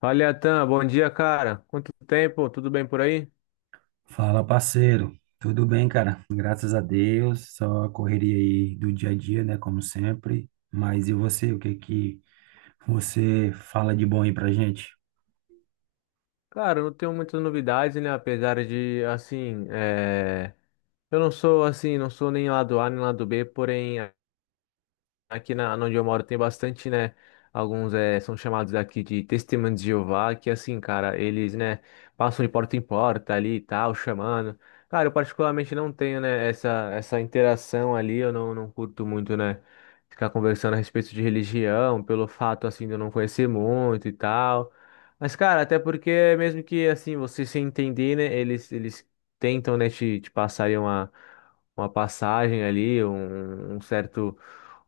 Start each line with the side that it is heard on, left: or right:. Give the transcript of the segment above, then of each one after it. left: Fala, Atan, bom dia, cara. Quanto tempo? Tudo bem por aí?
right: Fala, parceiro. Tudo bem, cara? Graças a Deus. Só a correria aí do dia a dia, né? Como sempre. Mas e você? O que é que você fala de bom aí pra gente?
left: Cara, eu não tenho muitas novidades, né? Apesar de, assim, é, eu não sou assim, não sou nem lado A nem lado B, porém aqui onde eu moro tem bastante, né? Alguns são chamados aqui de testemunhos de Jeová, que assim, cara, eles, né, passam de porta em porta ali e tal, chamando. Cara, eu particularmente não tenho, né, essa interação ali, eu não curto muito, né, ficar conversando a respeito de religião, pelo fato, assim, de eu não conhecer muito e tal. Mas, cara, até porque mesmo que, assim, você se entender, né, eles tentam, né, te passarem uma passagem ali,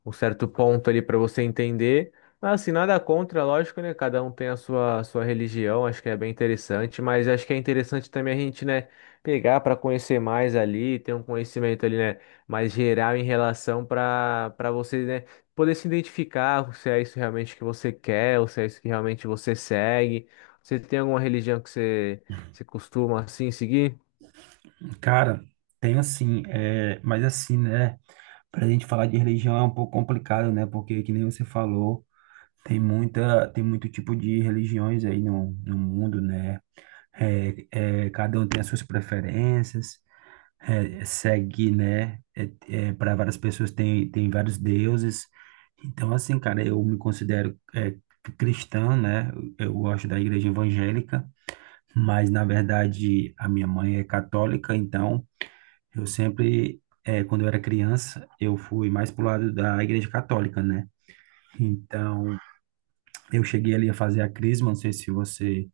left: um certo ponto ali para você entender. Mas assim, nada contra, lógico, né? Cada um tem a sua religião, acho que é bem interessante, mas acho que é interessante também a gente, né, pegar para conhecer mais ali, ter um conhecimento ali, né, mais geral em relação para você, né, poder se identificar se é isso realmente que você quer, ou se é isso que realmente você segue. Você tem alguma religião você costuma assim seguir?
right: Cara, tem assim, mas assim, né? Pra gente falar de religião é um pouco complicado, né? Porque, que nem você falou, tem muito tipo de religiões aí no mundo, né? Cada um tem as suas preferências. Segue, né? Para várias pessoas tem vários deuses. Então, assim, cara, eu me considero cristã, né? Eu gosto da igreja evangélica, mas na verdade a minha mãe é católica, então eu sempre, quando eu era criança, eu fui mais pro lado da igreja católica, né? Então, eu cheguei ali a fazer a crisma, não sei se você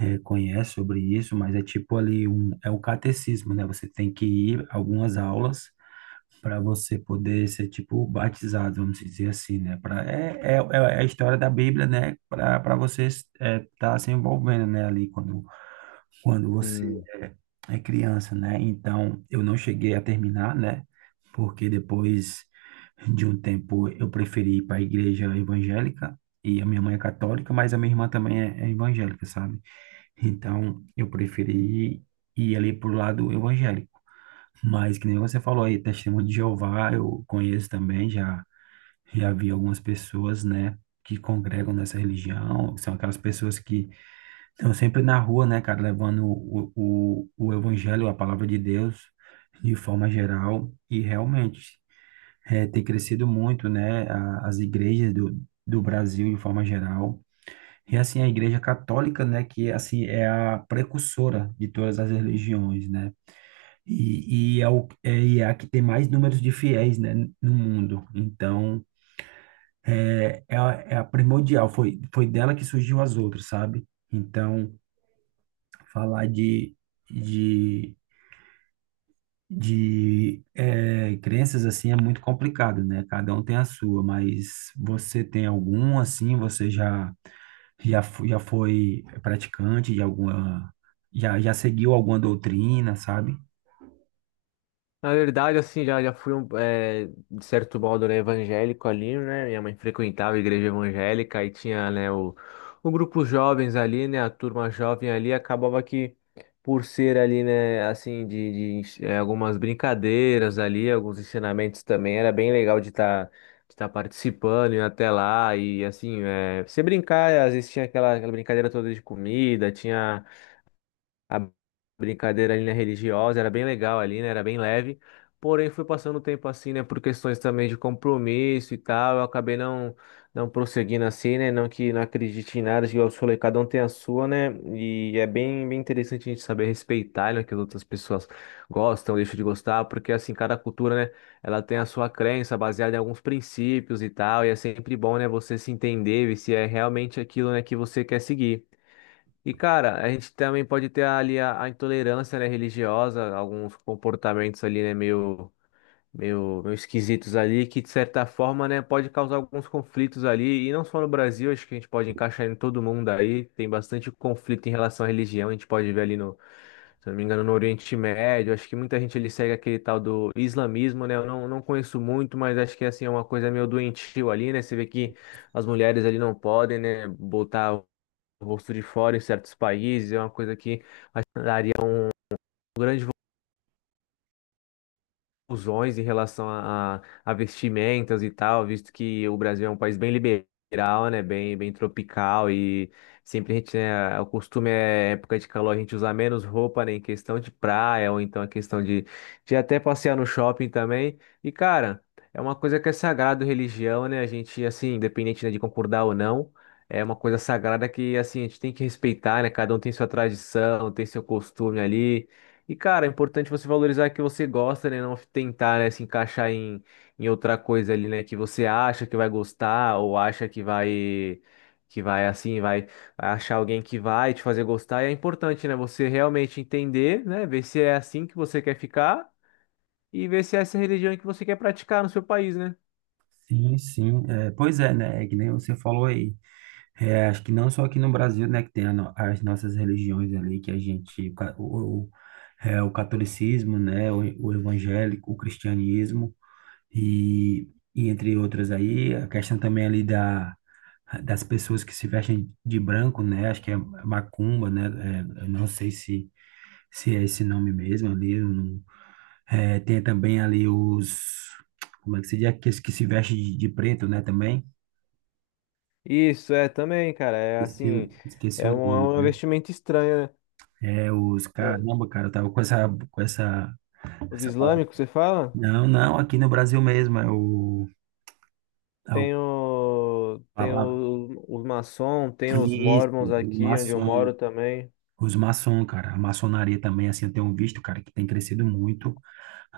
right: conhece sobre isso, mas é tipo ali é o catecismo, né? Você tem que ir a algumas aulas para você poder ser tipo batizado, vamos dizer assim, né? Pra, é, é, é é a história da Bíblia, né? Para você estar tá se envolvendo, né? Ali quando você é é criança, né? Então eu não cheguei a terminar, né? Porque depois de um tempo eu preferi ir para a igreja evangélica e a minha mãe é católica, mas a minha irmã também é evangélica, sabe? Então eu preferi ir ali pro lado evangélico. Mas que nem você falou aí, testemunho de Jeová, eu conheço também, já vi algumas pessoas, né, que congregam nessa religião, são aquelas pessoas que estão sempre na rua, né, cara, levando o evangelho, a palavra de Deus, de forma geral, e realmente tem crescido muito, né, as igrejas do Brasil, de forma geral, e assim, a igreja católica, né, que assim é a precursora de todas as religiões, né, e é a que tem mais números de fiéis, né, no mundo. Então, é a primordial. Foi dela que surgiu as outras, sabe? Então, falar de, de crenças assim é muito complicado, né? Cada um tem a sua, mas você tem algum assim? Você já foi praticante de alguma. Já seguiu alguma doutrina, sabe?
left: Na verdade, assim, já fui, um, de certo modo, né, evangélico ali, né? Minha mãe frequentava a igreja evangélica e tinha, né, o grupo jovens ali, né? A turma jovem ali acabava que, por ser ali, né, assim, de algumas brincadeiras ali, alguns ensinamentos também, era bem legal de estar participando, e até lá e, assim, você brincar, às vezes tinha aquela brincadeira toda de comida, tinha a brincadeira ali, né, religiosa, era bem legal ali, né, era bem leve. Porém, fui passando o tempo assim, né, por questões também de compromisso e tal, eu acabei não prosseguindo assim, né, não que não acredite em nada, igual eu falei, cada um tem a sua, né, e é bem interessante a gente saber respeitar, né, que as outras pessoas gostam, deixam de gostar, porque assim, cada cultura, né, ela tem a sua crença baseada em alguns princípios e tal, e é sempre bom, né, você se entender e se é realmente aquilo, né, que você quer seguir. E, cara, a gente também pode ter ali a intolerância, né, religiosa, alguns comportamentos ali, né, meio esquisitos ali, que de certa forma, né, pode causar alguns conflitos ali, e não só no Brasil, acho que a gente pode encaixar em todo mundo aí, tem bastante conflito em relação à religião, a gente pode ver ali no, se eu não me engano, no Oriente Médio, acho que muita gente ele segue aquele tal do islamismo, né, eu não conheço muito, mas acho que, assim, é uma coisa meio doentio ali, né, você vê que as mulheres ali não podem, né, botar gosto de fora em certos países, é uma coisa que daria confusões em relação a vestimentas e tal, visto que o Brasil é um país bem liberal, né? Bem tropical e sempre a gente, né, o costume é época de calor a gente usar menos roupa, né? Em questão de praia ou então a questão de até passear no shopping também. E, cara, é uma coisa que é sagrado religião, né? A gente, assim, independente, né, de concordar ou não. É uma coisa sagrada que, assim, a gente tem que respeitar, né? Cada um tem sua tradição, tem seu costume ali. E, cara, é importante você valorizar o que você gosta, né? Não tentar, né, se encaixar em, em outra coisa ali, né? Que você acha que vai gostar ou acha que vai assim, vai achar alguém que vai te fazer gostar. E é importante, né? Você realmente entender, né? Ver se é assim que você quer ficar e ver se é essa religião que você quer praticar no seu país, né?
right: Sim, sim. É, pois é, né? É que nem você falou aí. Acho que não só aqui no Brasil, né, que tem a no- as nossas religiões ali, que a gente, o catolicismo, né, o evangélico, o cristianismo, e, e entre outras aí, a questão também ali da, das pessoas que se vestem de branco, né, acho que é macumba, né, eu não sei se é esse nome mesmo ali, eu não- é, tem também ali os, como é que se diz, aqueles que se vestem de preto, né, também,
left: Isso, é também, cara. É
right: esqueci,
left: assim,
right: esqueci o
left: é
right: nome,
left: um
right: né?
left: investimento estranho,
right: Os
left: né?
right: caramba, cara, eu tava com essa, com essa,
left: Os
right: essa palavra.
left: islâmicos, você fala?
right: Não, não, aqui no Brasil mesmo, é o
left: Tem
right: palavra.
left: os maçons tem os
right: Isso,
left: mormons
right: o
left: aqui onde eu
right: maçom.
left: moro também.
right: Os maçom, cara, a maçonaria também, assim, eu tenho visto, cara, que tem crescido muito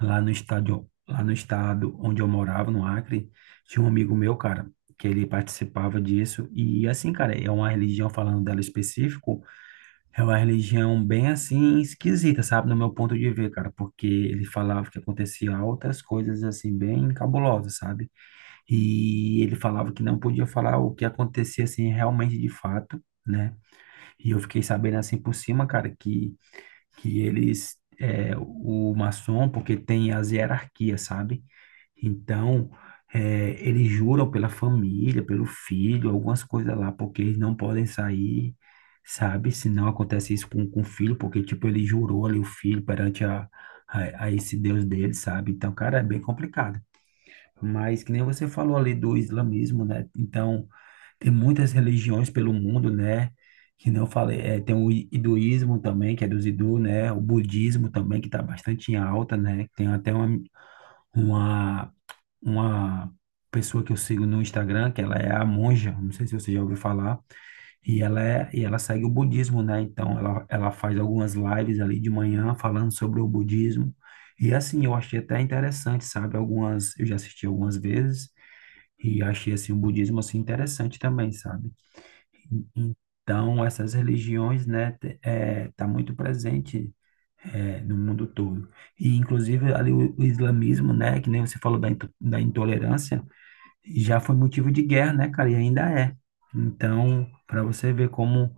right: lá no estado onde eu morava, no Acre, tinha um amigo meu, cara, que ele participava disso, e assim, cara, é uma religião falando dela específico. É uma religião bem assim esquisita, sabe? No meu ponto de ver, cara, porque ele falava que acontecia outras coisas assim bem cabulosas, sabe? E ele falava que não podia falar o que acontecia assim realmente de fato, né? E eu fiquei sabendo assim por cima, cara, que eles o maçom, porque tem as hierarquias, sabe? Então, eles juram pela família, pelo filho, algumas coisas lá, porque eles não podem sair, sabe? Se não acontece isso com o filho, porque, tipo, ele jurou ali o filho perante a esse Deus dele, sabe? Então, cara, é bem complicado. Mas, que nem você falou ali do islamismo, né? Então, tem muitas religiões pelo mundo, né? Que não falei, tem o hinduísmo também, que é dos hindus, né? O budismo também, que está bastante em alta, né? Tem até uma uma pessoa que eu sigo no Instagram, que ela é a monja, não sei se você já ouviu falar, e ela segue o budismo, né? Então ela faz algumas lives ali de manhã falando sobre o budismo. E assim, eu achei até interessante, sabe? Eu já assisti algumas vezes e achei assim o budismo assim interessante também, sabe? Então essas religiões, né, tá muito presente no mundo todo. E inclusive ali o islamismo, né, que nem você falou da intolerância, já foi motivo de guerra, né, cara? E ainda é. Então, para você ver como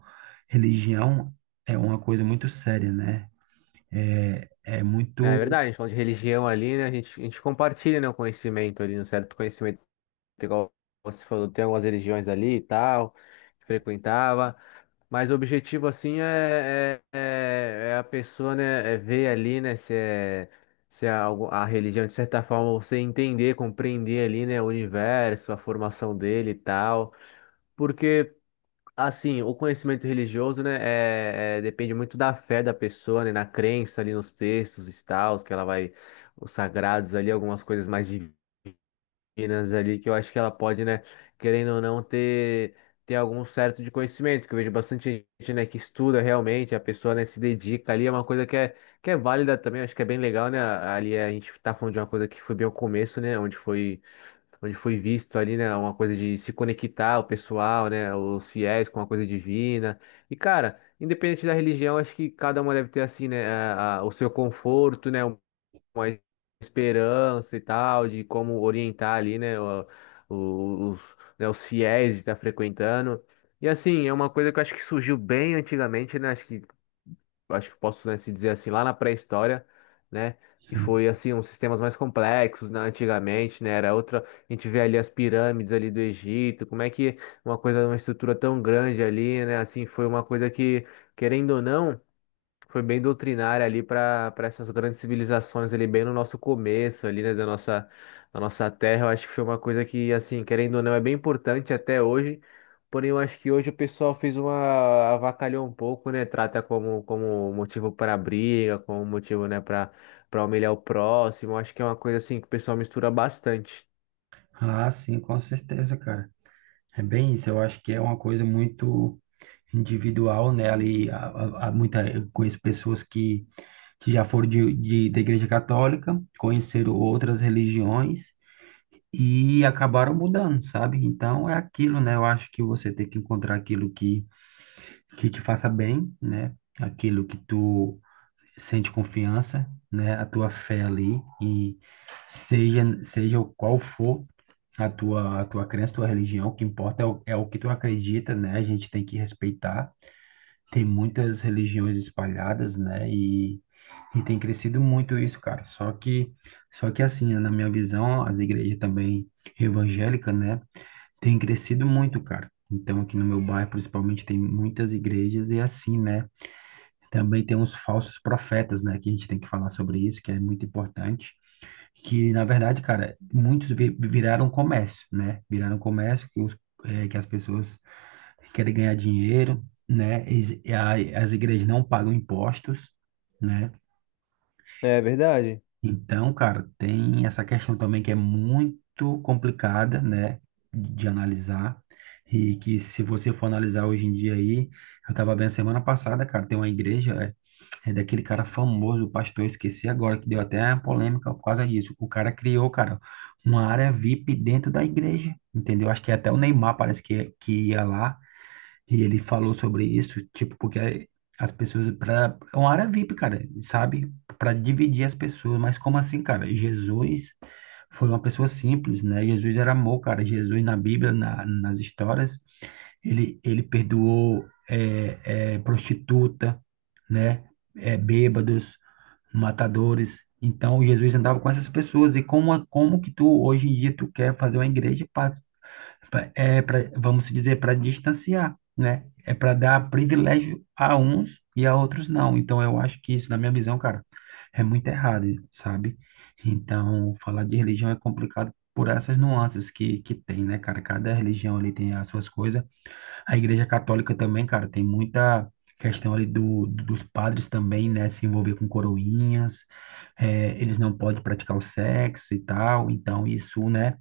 right: religião é uma coisa muito séria, né? É
left: É
right: muito.
left: verdade, a gente falando de religião ali, né? A gente compartilha, né, o conhecimento ali, um certo conhecimento, igual você falou, tem algumas religiões ali e tal, que frequentava. Mas o objetivo, assim, é a pessoa, né, é ver ali, né, se é algo, a religião, de certa forma, você entender, compreender ali, né, o universo, a formação dele e tal. Porque Assim, o conhecimento religioso, né, depende muito da fé da pessoa, né, na crença ali nos textos e tal que ela vai, os sagrados ali, algumas coisas mais meninas ali, que eu acho que ela pode, né, querendo ou não, ter, ter algum certo de conhecimento, que eu vejo bastante gente, né, que estuda realmente, a pessoa, né, se dedica ali, é uma coisa que é válida também, acho que é bem legal, né, ali a gente tá falando de uma coisa que foi bem o começo, né, onde foi visto ali, né, uma coisa de se conectar o pessoal, né, os fiéis com uma coisa divina. E cara, independente da religião, acho que cada uma deve ter assim, né, o seu conforto, né, uma esperança e tal, de como orientar ali, né, os, né, os fiéis de estar frequentando. E assim, é uma coisa que eu acho que surgiu bem antigamente, né? Acho que posso, né, se dizer assim, lá na pré-história, né? Que
right: Sim.
left: foi assim, uns sistemas mais complexos, né, antigamente, né? Era outra. A gente vê ali as pirâmides ali do Egito, como é que uma coisa, uma estrutura tão grande ali, né? Assim, foi uma coisa que, querendo ou não foi bem doutrinária ali para essas grandes civilizações ali bem no nosso começo ali, né, da nossa terra. Eu acho que foi uma coisa que assim, querendo ou não, é bem importante até hoje. Porém, eu acho que hoje o pessoal fez uma avacalhou um pouco, né? Trata como motivo para briga, como motivo, né, para humilhar o próximo. Eu acho que é uma coisa assim que o pessoal mistura bastante.
right: Ah, sim, com certeza, cara. É bem isso. Eu acho que é uma coisa muito individual, né? Ali, há muita, eu conheço pessoas que já foram da Igreja Católica, conheceram outras religiões e acabaram mudando, sabe? Então, é aquilo, né? Eu acho que você tem que encontrar aquilo que te faça bem, né? Aquilo que tu sente confiança, né? A tua fé ali e seja o qual for a tua crença, tua religião, o que importa é o que tu acredita, né? A gente tem que respeitar. Tem muitas religiões espalhadas, né? E tem crescido muito isso, cara. Só que assim, né? Na minha visão, as igrejas também evangélicas, né? Tem crescido muito, cara. Então, aqui no meu bairro, principalmente, tem muitas igrejas e assim, né? Também tem uns falsos profetas, né? Que a gente tem que falar sobre isso, que é muito importante. Que, na verdade, cara, muitos viraram comércio, né? Viraram comércio que as pessoas querem ganhar dinheiro, né? E as igrejas não pagam impostos, né?
left: É verdade.
right: Então, cara, tem essa questão também que é muito complicada, né, de analisar, e que se você for analisar hoje em dia aí, eu tava vendo semana passada, cara, tem uma igreja, é daquele cara famoso, o pastor, eu esqueci agora, que deu até uma polêmica por causa disso. O cara criou, cara, uma área VIP dentro da igreja, entendeu? Acho que até o Neymar parece que ia lá, e ele falou sobre isso, tipo, porque as pessoas, é uma área VIP, cara, sabe? Para dividir as pessoas, mas como assim, cara? Jesus foi uma pessoa simples, né? Jesus era amor, cara. Jesus na Bíblia, nas histórias, ele perdoou prostituta, né? Bêbados, matadores. Então, Jesus andava com essas pessoas. E como que tu, hoje em dia, tu quer fazer uma igreja para pra- é para, vamos dizer, para distanciar, né? É para dar privilégio a uns e a outros não. Então, eu acho que isso, na minha visão, cara, é muito errado, sabe? Então, falar de religião é complicado por essas nuances que tem, né, cara? Cada religião ali tem as suas coisas. A Igreja Católica também, cara, tem muita questão ali dos padres também, né? Se envolver com coroinhas, eles não podem praticar o sexo e tal. Então, isso, né?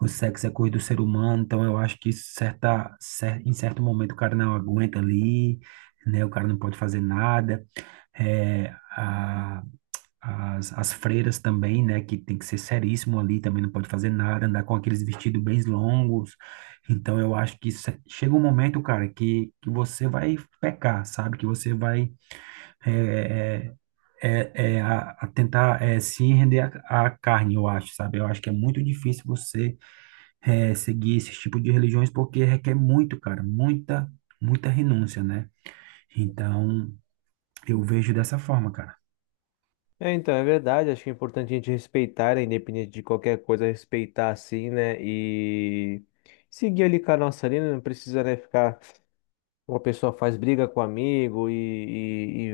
right: O sexo é coisa do ser humano, então eu acho que em certo momento o cara não aguenta ali, né? O cara não pode fazer nada. É, a- as freiras também, né? Que tem que ser seríssimo ali, também não pode fazer nada, andar com aqueles vestidos bem longos. Então eu acho que chega um momento, cara, que você vai pecar, sabe? Que você vai é, é, a tentar se render à carne, eu acho, sabe? Eu acho que é muito difícil você seguir esse tipo de religiões porque requer muito, cara, muita, muita renúncia, né? Então, eu vejo dessa forma, cara.
left: É, então, é verdade, acho que é importante a gente respeitar, né, independente de qualquer coisa, respeitar assim, né? E seguir ali com a nossa linha, né, não precisa, né, ficar. Uma pessoa faz briga com amigo e,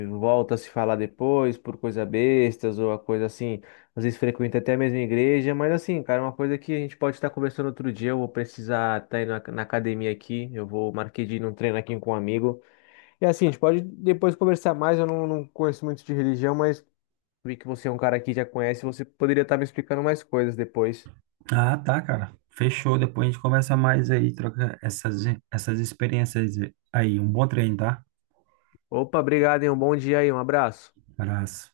left: e, e volta a se falar depois por coisa bestas ou a coisa assim, às vezes frequenta até a mesma igreja, mas assim, cara, é uma coisa que a gente pode estar conversando outro dia, eu vou precisar estar indo na academia aqui, eu vou marquei de ir num treino aqui com um amigo. E assim, a gente pode depois conversar mais, eu não conheço muito de religião, mas vi que você é um cara que já conhece, você poderia estar me explicando mais coisas depois.
right: Ah, tá, cara. Fechou. Depois a gente conversa mais aí, troca essas experiências aí. Um bom treino, tá?
left: Opa, obrigado, hein? Um bom dia aí, um abraço.
right: Abraço.